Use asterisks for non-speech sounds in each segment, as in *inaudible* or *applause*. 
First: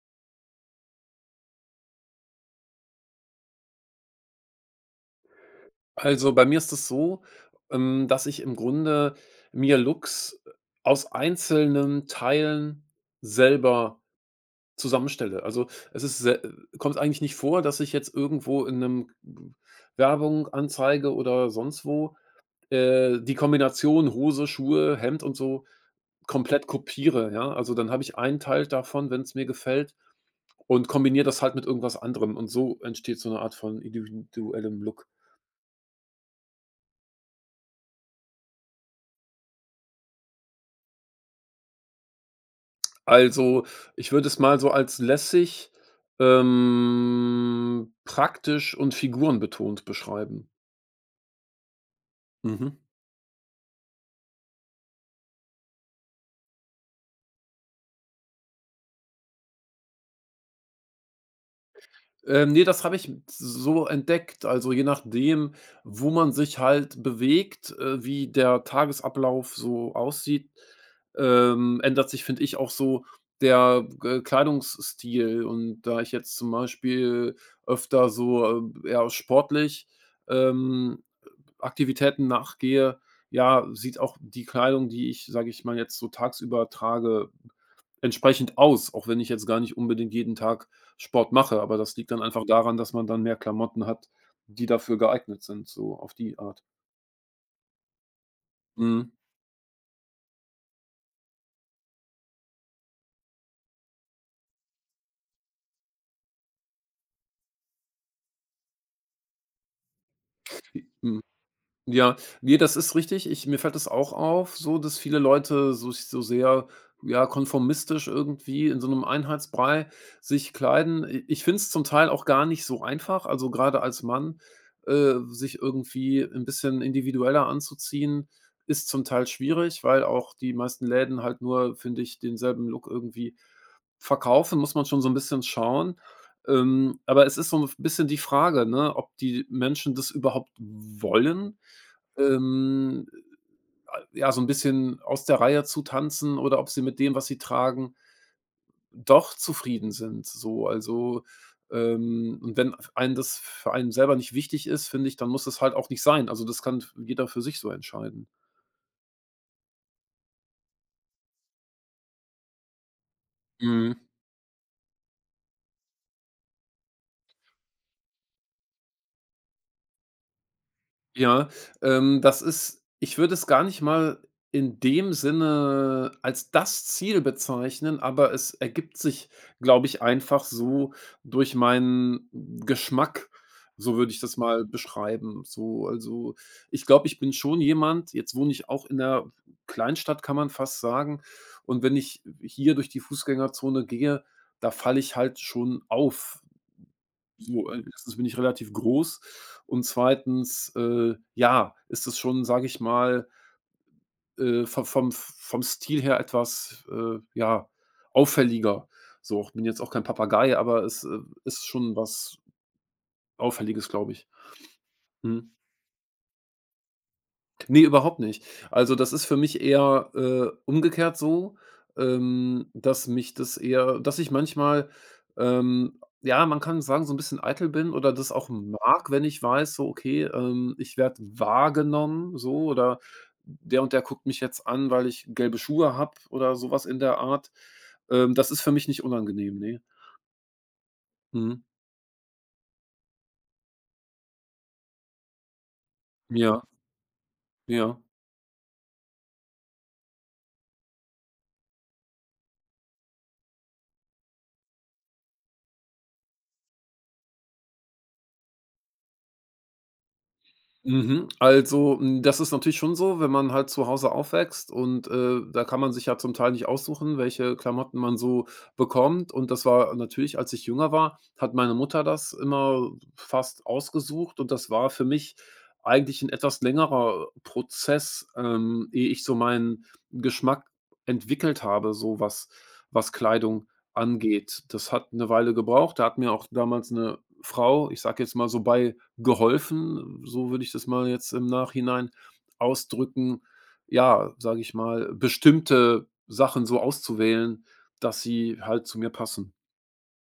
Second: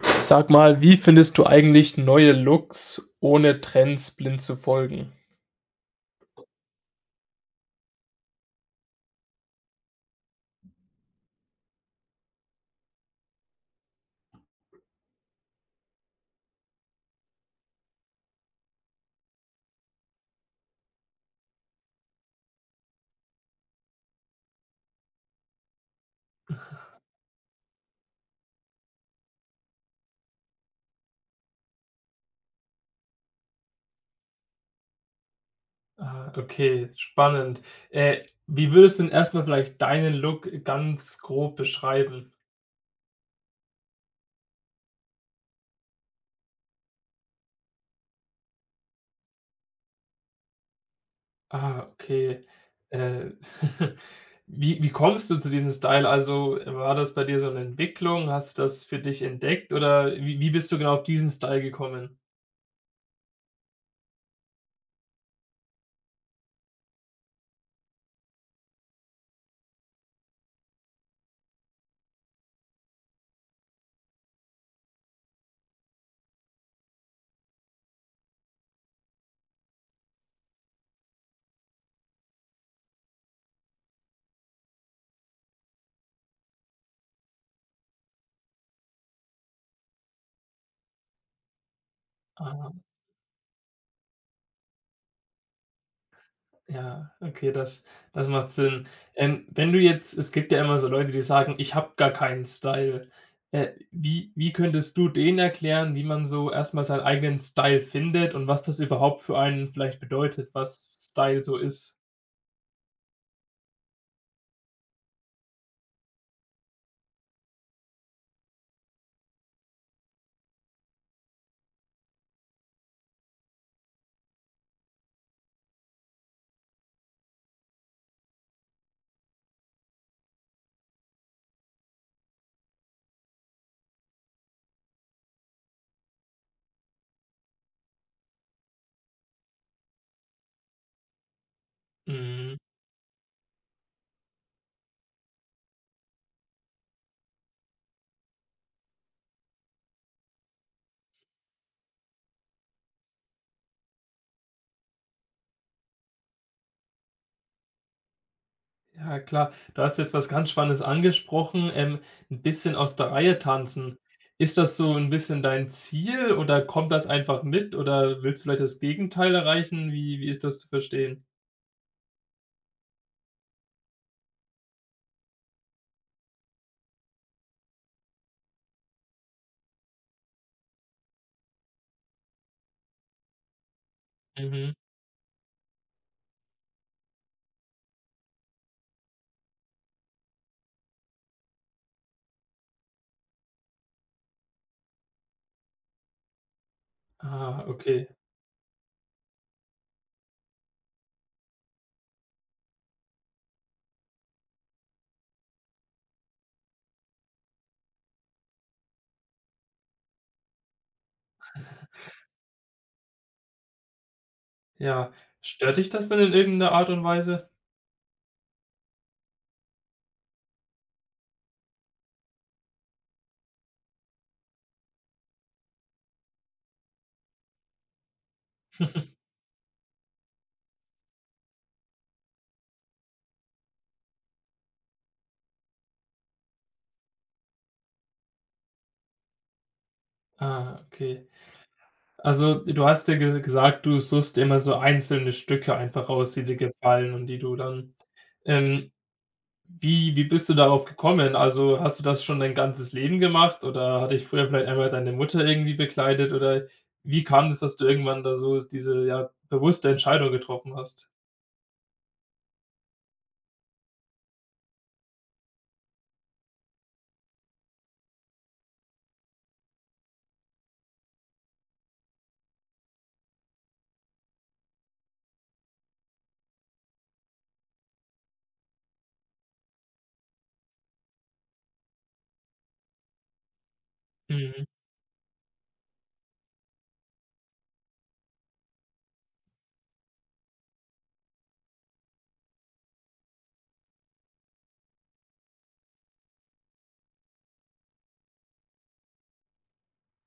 Sag mal, wie findest du eigentlich neue Looks, ohne Trends blind zu folgen? Also, bei mir ist es so, dass ich im Grunde mir Looks aus einzelnen Teilen selber zusammenstelle. Also, es ist se kommt eigentlich nicht vor, dass ich jetzt irgendwo in einem Werbung, Anzeige oder sonst wo, die Kombination Hose, Schuhe, Hemd und so komplett kopiere, ja? Also, dann habe ich einen Teil davon, wenn es mir gefällt und kombiniere das halt mit irgendwas anderem, und so entsteht so eine Art von individuellem Look. Ah, okay, spannend. Äh, Wie würdest du denn erstmal vielleicht deinen Look ganz grob beschreiben? Also, ich würde es mal so als lässig, praktisch und figurenbetont beschreiben. Ah, okay. Mhm. Äh, *laughs* wie kommst du zu diesem Style? Also, war das bei dir so eine Entwicklung? Hast du das für dich entdeckt oder wie bist du genau auf diesen Style gekommen? Ne, das habe ich so entdeckt. Also, je nachdem, wo man sich halt bewegt, wie der Tagesablauf so aussieht, ändert sich, finde ich, auch so der G Kleidungsstil. Und da ich jetzt zum Beispiel öfter so, eher sportlich, ähm Aktivitäten nachgehe, ja, sieht auch die Kleidung, die ich, sage ich mal, jetzt so tagsüber trage, entsprechend aus, auch wenn ich jetzt gar nicht unbedingt jeden Tag Sport mache. Aber das liegt dann einfach daran, Ah. dass man dann mehr Klamotten hat, die dafür geeignet sind, so auf die Art. Ja, okay, das macht Sinn. Mhm. Wenn du jetzt es gibt ja immer so Leute, die sagen: „Ich habe gar keinen Style.“ Wie könntest du denen erklären, wie man so erstmal seinen eigenen Style findet und was das überhaupt für einen vielleicht bedeutet, was Mhm. Style so ist? Ja, ne, das ist richtig. Ich Mir fällt das auch auf, so, dass viele Leute so so sehr, ja, konformistisch irgendwie in so einem Einheitsbrei sich kleiden. I ich finde es zum Teil auch gar nicht so einfach, also, gerade als Mann, sich irgendwie ein bisschen individueller anzuziehen, ist zum Teil schwierig, weil auch die meisten Läden halt nur, finde ich, denselben Look irgendwie verkaufen. Muss man schon so ein bisschen schauen. Aber es ist so ein bisschen die Frage, ne, ob die Menschen das überhaupt wollen, Mhm. ähm, ja, so ein bisschen aus der Reihe zu tanzen oder ob sie mit dem, was sie tragen, doch zufrieden sind so. Also, und wenn f einen das für einen selber nicht wichtig ist, finde ich, dann muss es halt auch nicht sein. Also, das kann jeder für sich so entscheiden. Ja klar, du hast jetzt was ganz Spannendes angesprochen, 'n bisschen aus der Reihe Mhm. tanzen. Ist das so ein bisschen dein Ziel oder kommt das einfach mit oder willst du vielleicht das Gegenteil erreichen? Wie ist das zu verstehen? Ja, das ist, ich würde es gar nicht mal in dem Sinne als das Ziel bezeichnen, aber es ergibt sich, glaube ich, einfach so durch meinen Geschmack. So würde ich das mal Mhm. beschreiben. So, also, ich glaube, ich bin schon jemand, jetzt wohne ich auch in der Kleinstadt, kann man fast sagen. Und wenn ich hier durch die Fußgängerzone gehe, da falle ich halt schon auf. Ah, So, okay. 1. bin ich relativ groß und zweitens, ja, ist es schon, sage ich mal, vo vom vom Stil her etwas, ja, auffälliger. So, ich bin jetzt auch kein Papagei, aber es ist schon was Auffälliges, glaube ich. Ja. Mhm. Stört dich das denn in irgendeiner Art und Weise? Ne, überhaupt nicht. Also, das ist für mich eher, umgekehrt so, dass mich das eher, dass ich manchmal, ja, man kann sagen, so ein bisschen eitel bin oder das auch mag, wenn *laughs* ich weiß, so: „Okay, ich werde wahrgenommen“, so oder „der und der guckt mich jetzt an, weil ich gelbe Schuhe habe“ oder sowas in der Art. Das ist für mich nicht unangenehm, ne. Ah, okay. Mhm. Also, du hast ja ge gesagt, du suchst dir immer so einzelne Stücke einfach raus, die dir Ja, gefallen und die du dann ja. ähm, wie bist du darauf gekommen? Also, hast du das schon dein ganzes Leben gemacht oder hat dich früher vielleicht einmal deine Mutter irgendwie bekleidet oder wie kam es, dass du irgendwann da so diese, ja, bewusste Entscheidung getroffen hast? Mhm. Also, hm, das ist natürlich schon so, wenn man halt zu Hause aufwächst und, da kann man sich ja zum Teil nicht aussuchen, welche Klamotten man so bekommt. Und das war natürlich, als ich jünger war, hat meine Mutter das immer fast ausgesucht, und das war für mich eigentlich ein etwas längerer Prozess, ehe ich so meinen Geschmack entwickelt habe, so was Kleidung angeht. Mhm. Das hat eine Weile gebraucht. Da hat mir auch damals eine Frau, ich sage jetzt mal so, bei geholfen, so würde ich das mal jetzt im Nachhinein ausdrücken, ja, sage ich mal, bestimmte Sachen so auszuwählen, dass sie halt zu mir passen.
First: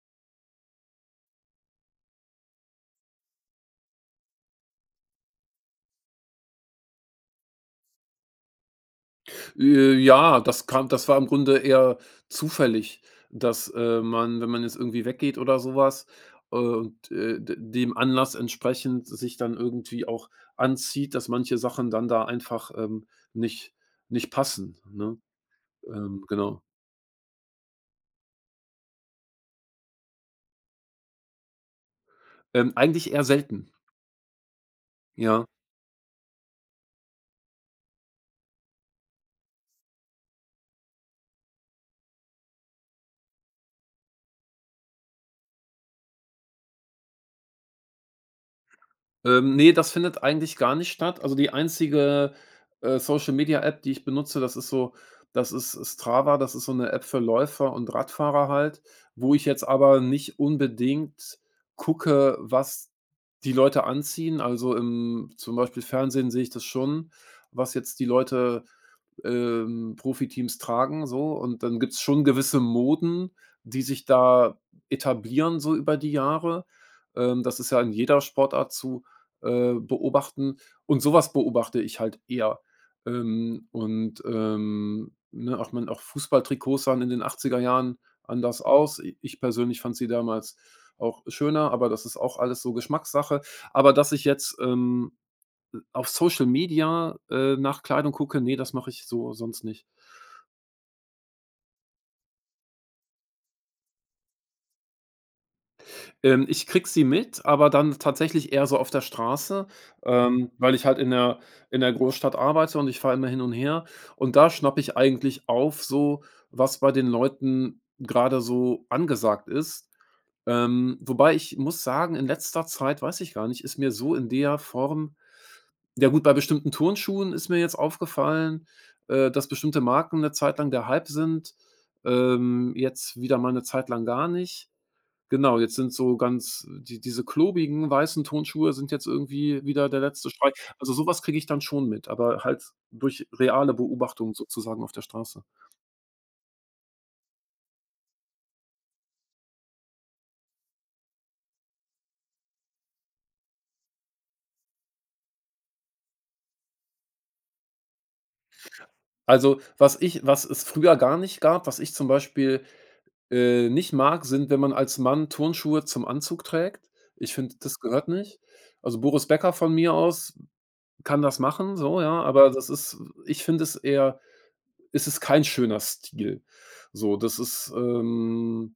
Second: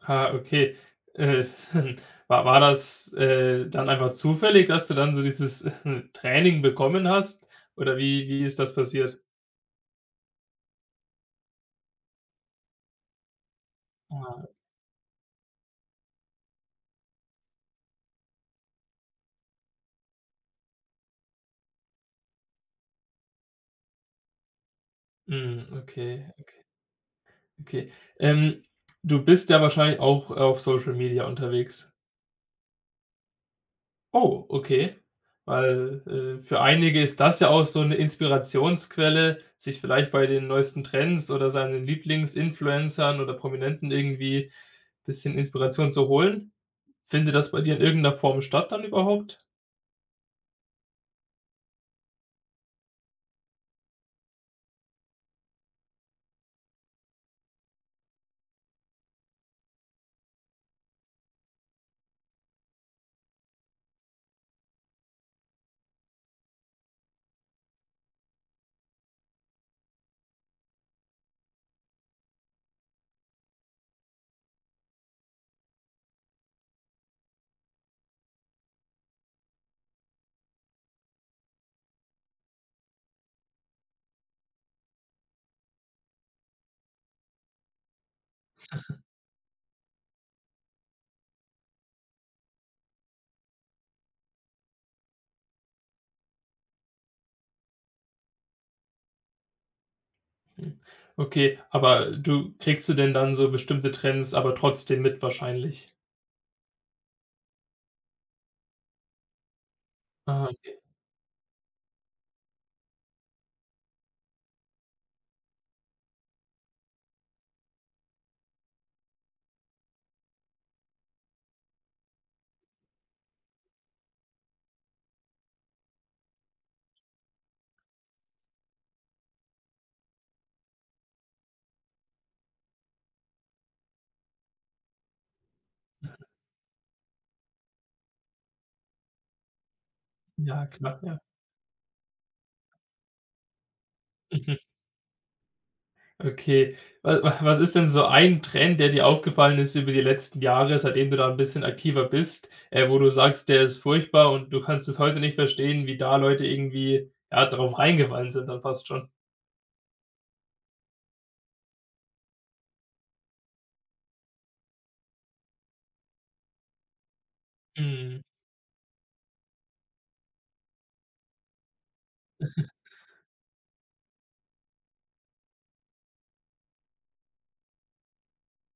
Ah, okay. Äh, *laughs* war das, dann einfach zufällig, dass du dann so dieses *laughs* Training bekommen hast? Oder wie ist das passiert? Ja, das kam, das war im Grunde eher zufällig, dass, man, Ah, wenn man jetzt irgendwie weggeht oder sowas und, d dem Anlass entsprechend sich dann irgendwie auch anzieht, dass manche Sachen dann da einfach, nicht nicht passen, ne? mhm, okay, Genau. okay. Ähm, Du bist ja wahrscheinlich auch auf Social Media unterwegs. Eigentlich eher selten, Oh, okay. ja. Weil, für einige ist das ja auch so eine Inspirationsquelle, sich vielleicht bei den neuesten Trends oder seinen Lieblingsinfluencern oder Prominenten irgendwie ein bisschen Inspiration zu holen. Findet das bei dir in irgendeiner Form statt dann überhaupt? Ne, das findet eigentlich gar nicht statt. Also, die einzige, Social-Media-App, die ich benutze, das ist Strava, das ist so eine App für Läufer und Radfahrer halt, wo ich jetzt aber nicht unbedingt gucke, was die Leute anziehen. Also, im zum Beispiel Fernsehen sehe ich das schon, was jetzt die Leute, Profiteams tragen so, und dann gibt's schon gewisse Moden, die sich da etablieren so über die Jahre. Das ist ja in jeder Sportart zu beobachten. Und sowas beobachte ich halt eher. Ne, auch man auch Fußballtrikots sahen in den 80er Jahren anders aus. I ich persönlich fand sie damals auch schöner, aber das ist auch alles so Geschmackssache. Aber dass ich jetzt, auf Social Media, nach Kleidung gucke, nee, das mache ich so sonst nicht. Hm. Okay, aber du kriegst du denn dann so bestimmte Trends aber trotzdem mit wahrscheinlich? Ich kriege sie mit, aber dann tatsächlich eher so auf der Straße, Ah, weil okay. ich halt in der Großstadt arbeite und ich fahre immer hin und her. Und da schnappe ich eigentlich auf, so was bei den Leuten gerade so angesagt ist. Wobei ich muss sagen, in letzter Zeit, weiß ich gar nicht, ist mir so in der Form, ja gut, bei bestimmten Turnschuhen ist mir jetzt aufgefallen, dass bestimmte Marken eine Zeit lang der Hype sind, jetzt wieder mal eine Zeit lang gar nicht. Genau, jetzt sind so ganz, die diese klobigen weißen Turnschuhe sind jetzt irgendwie wieder der letzte Schrei. Ja, Also, klar, ja. sowas kriege ich dann schon mit, aber halt durch reale Beobachtung Mhm. sozusagen auf der Straße. Okay. Wa wa was ist denn so ein Trend, der dir aufgefallen ist über die letzten Jahre, seitdem du da 'n bisschen aktiver bist, wo du sagst, der ist furchtbar und du kannst bis heute nicht verstehen, wie da Leute irgendwie, ja, drauf reingefallen sind dann fast schon? Also, was ich, was es früher gar nicht gab, was ich zum Beispiel, nicht mag, sind, wenn man als Mann Turnschuhe zum Anzug trägt. Ich finde, das gehört Mhm. nicht. Also, Boris Becker von mir aus kann das machen, so, ja, aber das ist, ich finde es eher, es ist kein schöner Stil. So, das ist, ähm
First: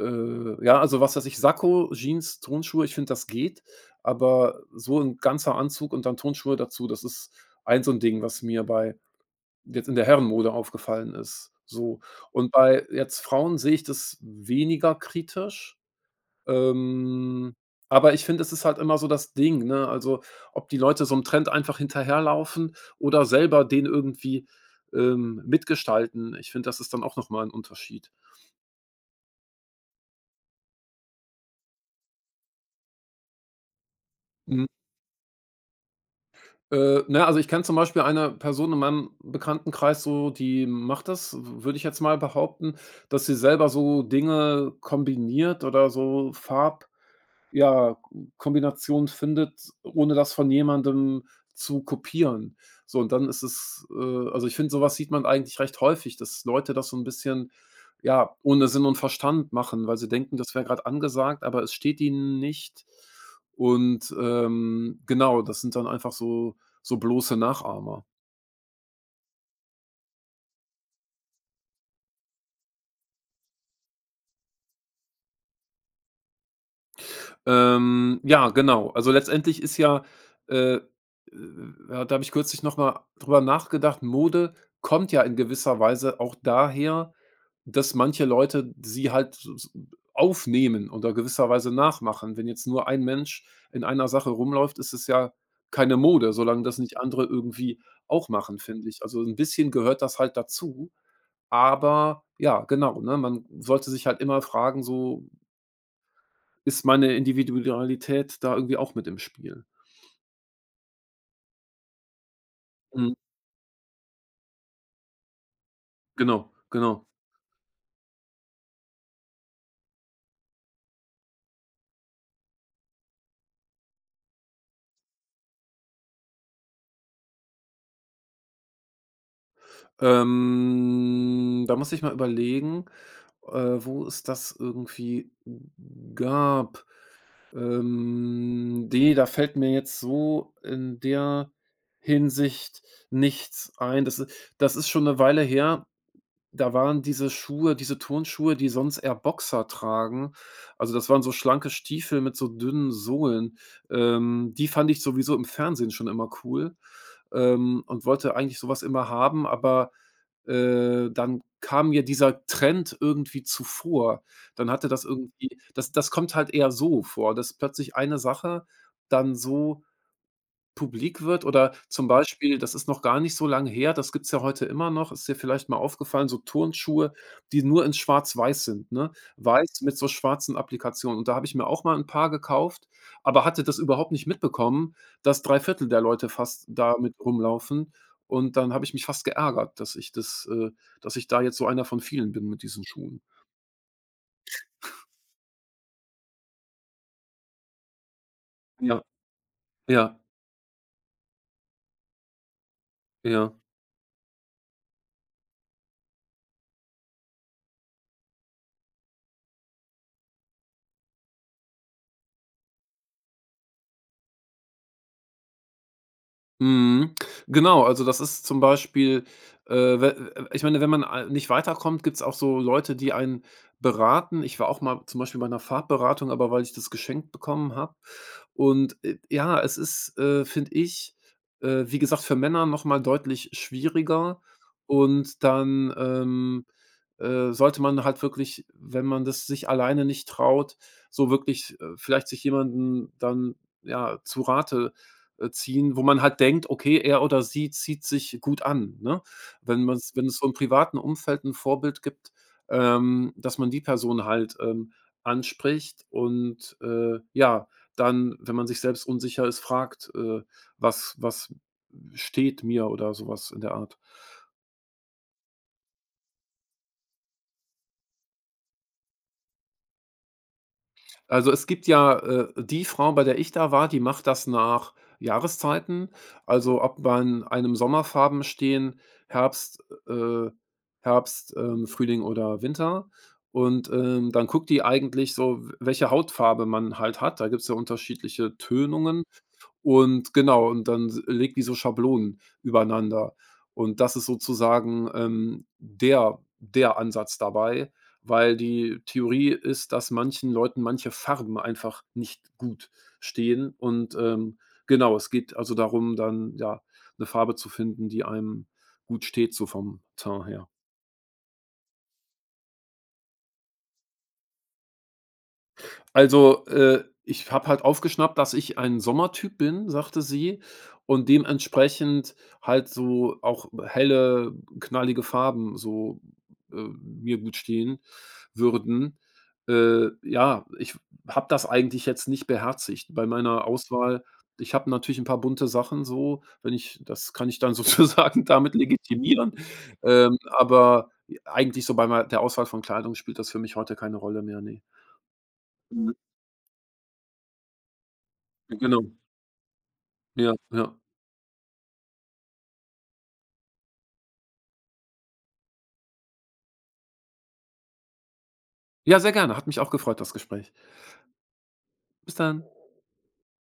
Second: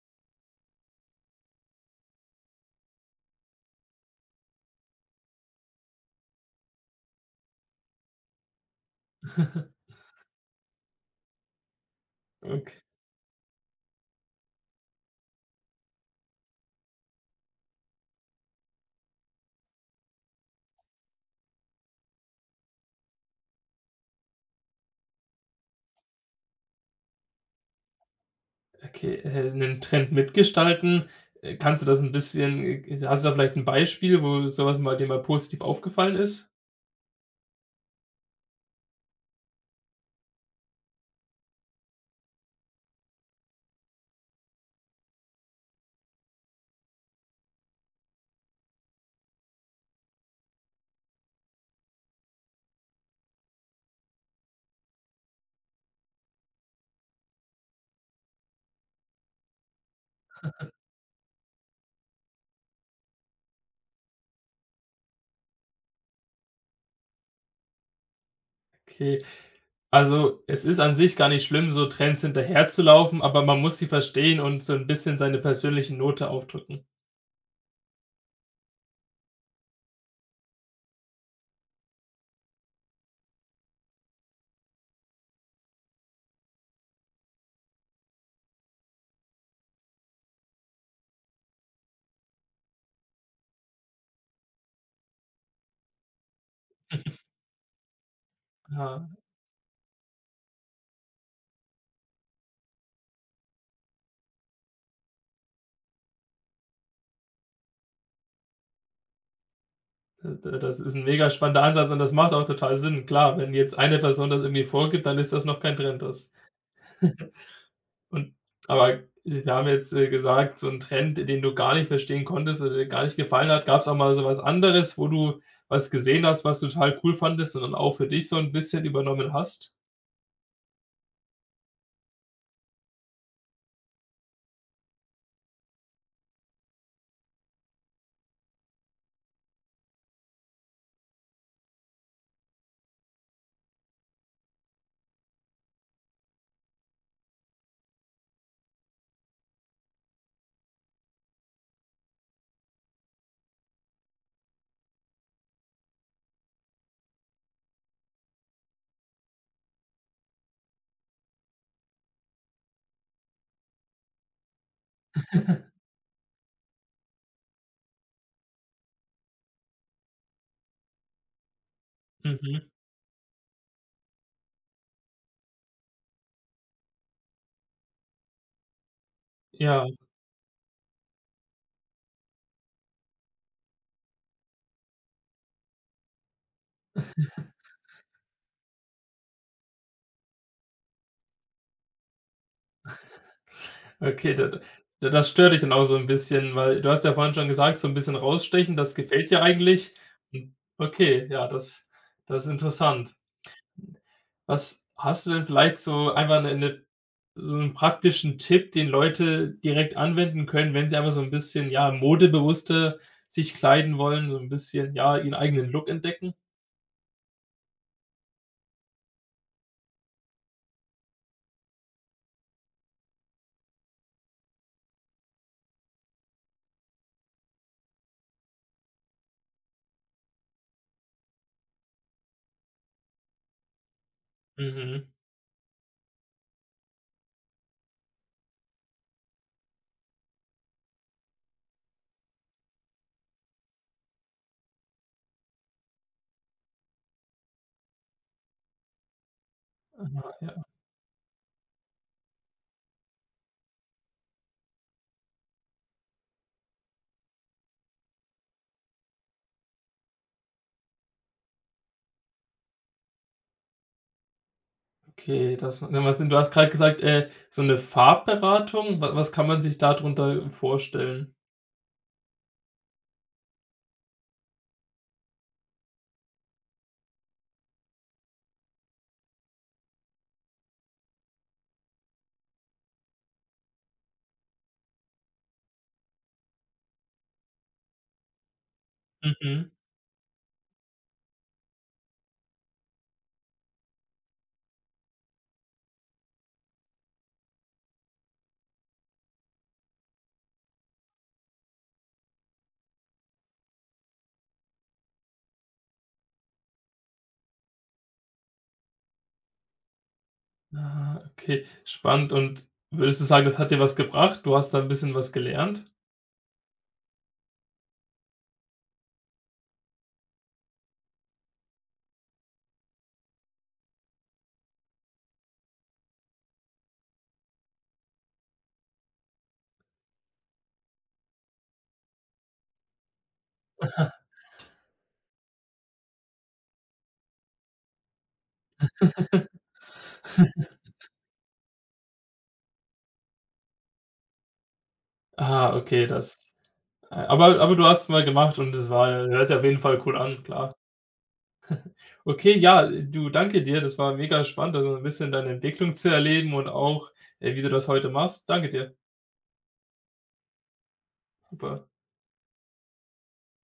Äh, ja, also, was weiß ich, Sakko, Jeans, Turnschuhe, ich finde, das geht, aber so 'n ganzer Anzug und dann Turnschuhe dazu, das ist ein so 'n Ding, was mir bei jetzt *laughs* in der Herrenmode aufgefallen ist, so. Und Okay. bei jetzt Frauen sehe ich das weniger kritisch, ähm, aber ich finde, es ist halt immer so das Ding, ne? Also, ob die Leute so 'm Trend einfach hinterherlaufen oder selber den irgendwie, mitgestalten. Ich finde, das ist dann auch noch mal 'n Unterschied. Okay, 'nen Trend mitgestalten. Kannst du das ein bisschen hast du da vielleicht ein Beispiel, wo Hm. sowas mal dir mal positiv aufgefallen ist? Na, also ich kenne zum Beispiel eine Person in meinem Bekanntenkreis so, die macht das, würde ich jetzt mal behaupten, dass sie selber so Dinge kombiniert oder so Farb ja, Kombination findet, ohne das von jemandem zu kopieren. So, und dann ist es also, ich finde, sowas sieht man eigentlich recht häufig, dass Leute das so ein bisschen, ja, ohne Sinn und Verstand machen, weil sie denken, das wäre gerade angesagt, aber es steht ihnen nicht. Und, genau, das sind dann einfach so so bloße Nachahmer. Okay, also, es ist an sich gar nicht schlimm, so Trends hinterherzulaufen, aber man muss sie verstehen und so ein bisschen seine persönliche Note aufdrücken. Ja, genau. Also, letztendlich ist ja, äh, äh, ja, da habe ich kürzlich noch mal drüber nachgedacht, Mode kommt ja in gewisser Weise auch daher, dass manche Leute sie halt s s aufnehmen oder gewisserweise nachmachen. Wenn jetzt nur ein Mensch in einer Sache rumläuft, ist es ja keine Mode, solange das nicht andere irgendwie auch machen, finde ich. Ja, Also, ein bisschen gehört das halt dazu, aber ja, genau, ne, man sollte sich halt immer fragen, so: Ist meine Individualität da irgendwie auch mit im Spiel? d das ist ein mega spannender Ansatz und das macht auch total Sinn. Mhm, Klar, wenn jetzt eine Person das irgendwie vorgibt, dann ist das noch kein Trend. Das. genau, genau. Und aber wir haben jetzt, gesagt, so ein Trend, den du gar nicht verstehen konntest oder dir gar nicht gefallen hat. Gab es auch mal so was anderes, wo du was gesehen hast, was du total cool fandest und dann auch für dich so ein bisschen übernommen hast? Da muss ich mal überlegen, äh, wo es das irgendwie gab. Ne, da fällt mir jetzt so in der Hinsicht nichts ein. Das ist schon eine Weile her. Da waren diese Schuhe, diese Turnschuhe, die sonst eher Boxer tragen. Also, das waren so schlanke Stiefel mit so dünnen Sohlen. Die fand ich sowieso im Fernsehen schon immer cool, und wollte eigentlich sowas immer haben, aber, dann kam mir dieser Trend irgendwie zuvor. Dann hatte das irgendwie, das kommt halt eher so vor, dass plötzlich eine Sache dann so publik wird, oder zum Beispiel, Mhm. das ist noch gar nicht so lange her, das gibt's ja heute immer noch, ist dir vielleicht mal aufgefallen, so Turnschuhe, die nur in schwarz-weiß sind, ne? Weiß Ja, mit so schwarzen Applikationen. Und da habe ich mir auch mal ein Paar gekauft, aber hatte das überhaupt nicht mitbekommen, dass drei Viertel der Leute fast damit rumlaufen. Und dann habe ich mich fast geärgert, dass ich das, dass ich da jetzt so einer von vielen bin mit diesen Schuhen. okay, da das stört dich dann auch so ein bisschen, weil du hast ja vorhin schon gesagt, so ein bisschen rausstechen, Mhm. das Ja, gefällt dir eigentlich. ja, Hm, okay, ja, das ist interessant. ja. Was hast du denn vielleicht so einfach 'ne so 'n praktischen Tipp, den Leute direkt anwenden können, wenn sie einfach so ein bisschen, ja, modebewusster sich kleiden wollen, so ein bisschen, ja, ihren eigenen Look entdecken? Mhm. Genau, also das ist zum Beispiel, we ich meine, wenn man a nicht weiterkommt, gibt es auch so Leute, die einen beraten. Ich war auch mal zum Beispiel bei einer Farbberatung, aber weil ich das geschenkt bekommen habe. Und, ja, es ist, finde ich, wie gesagt, für Männer noch mal deutlich schwieriger. Mhm, Und dann, sollte man halt wirklich, wenn man das sich alleine nicht traut, so wirklich, vielleicht sich jemanden dann, ja, zu Rate ziehen, wo man halt denkt: „Okay, er oder sie zieht sich gut an“, ne? Wenn man, wenn es so im privaten Umfeld ein Vorbild gibt, dass man die Person halt, anspricht und, ja, dann, wenn man sich selbst unsicher ist, fragt, was steht mir?“ oder sowas in der Art. okay, das w was denn du hast gerade gesagt, so eine Farbberatung. Wa Was kann man sich darunter vorstellen? Also, es gibt ja, die Frau, bei der ich da war, die macht das nach Jahreszeiten. Also, ob man einem Sommerfarben stehen, Herbst, Herbst, Frühling oder Winter. Und, dann guckt die eigentlich so, welche Hautfarbe man halt hat. Da gibt's ja unterschiedliche Tönungen. Mhm. Und genau, und dann s legt die so Schablonen übereinander. Und das ist sozusagen, der Ansatz dabei, weil die Theorie ist, dass manchen Leuten manche Farben einfach nicht gut stehen. Und, genau, es geht also darum, dann, ja, eine Farbe zu finden, die einem gut steht so vom Teint her. Ah, okay, spannend. Und würdest du sagen, das hat dir was gebracht? Du hast da ein bisschen was gelernt? Also, ich habe halt aufgeschnappt, dass ich ein Sommertyp bin, sagte sie, und dementsprechend halt so auch helle, knallige Farben so, mir gut stehen würden. Ja, ich habe das eigentlich jetzt nicht beherzigt bei meiner Auswahl. Ich habe natürlich ein paar bunte Sachen so, wenn ich, das kann ich dann *laughs* sozusagen damit legitimieren. Aber eigentlich so bei mei der Auswahl von Kleidung spielt das für mich heute keine Rolle mehr, ne. Ah, okay, Mhm. das aber du hast es mal gemacht und es Genau. war hört sich auf jeden Fall cool an, Ja, klar. ja. Okay, ja, du, danke dir. Das war mega spannend, also ein bisschen deine Entwicklung zu erleben und auch, wie du das heute machst. Danke dir. Ja, sehr gerne. Hat mich auch gefreut, das Gespräch. Super. Bis dann.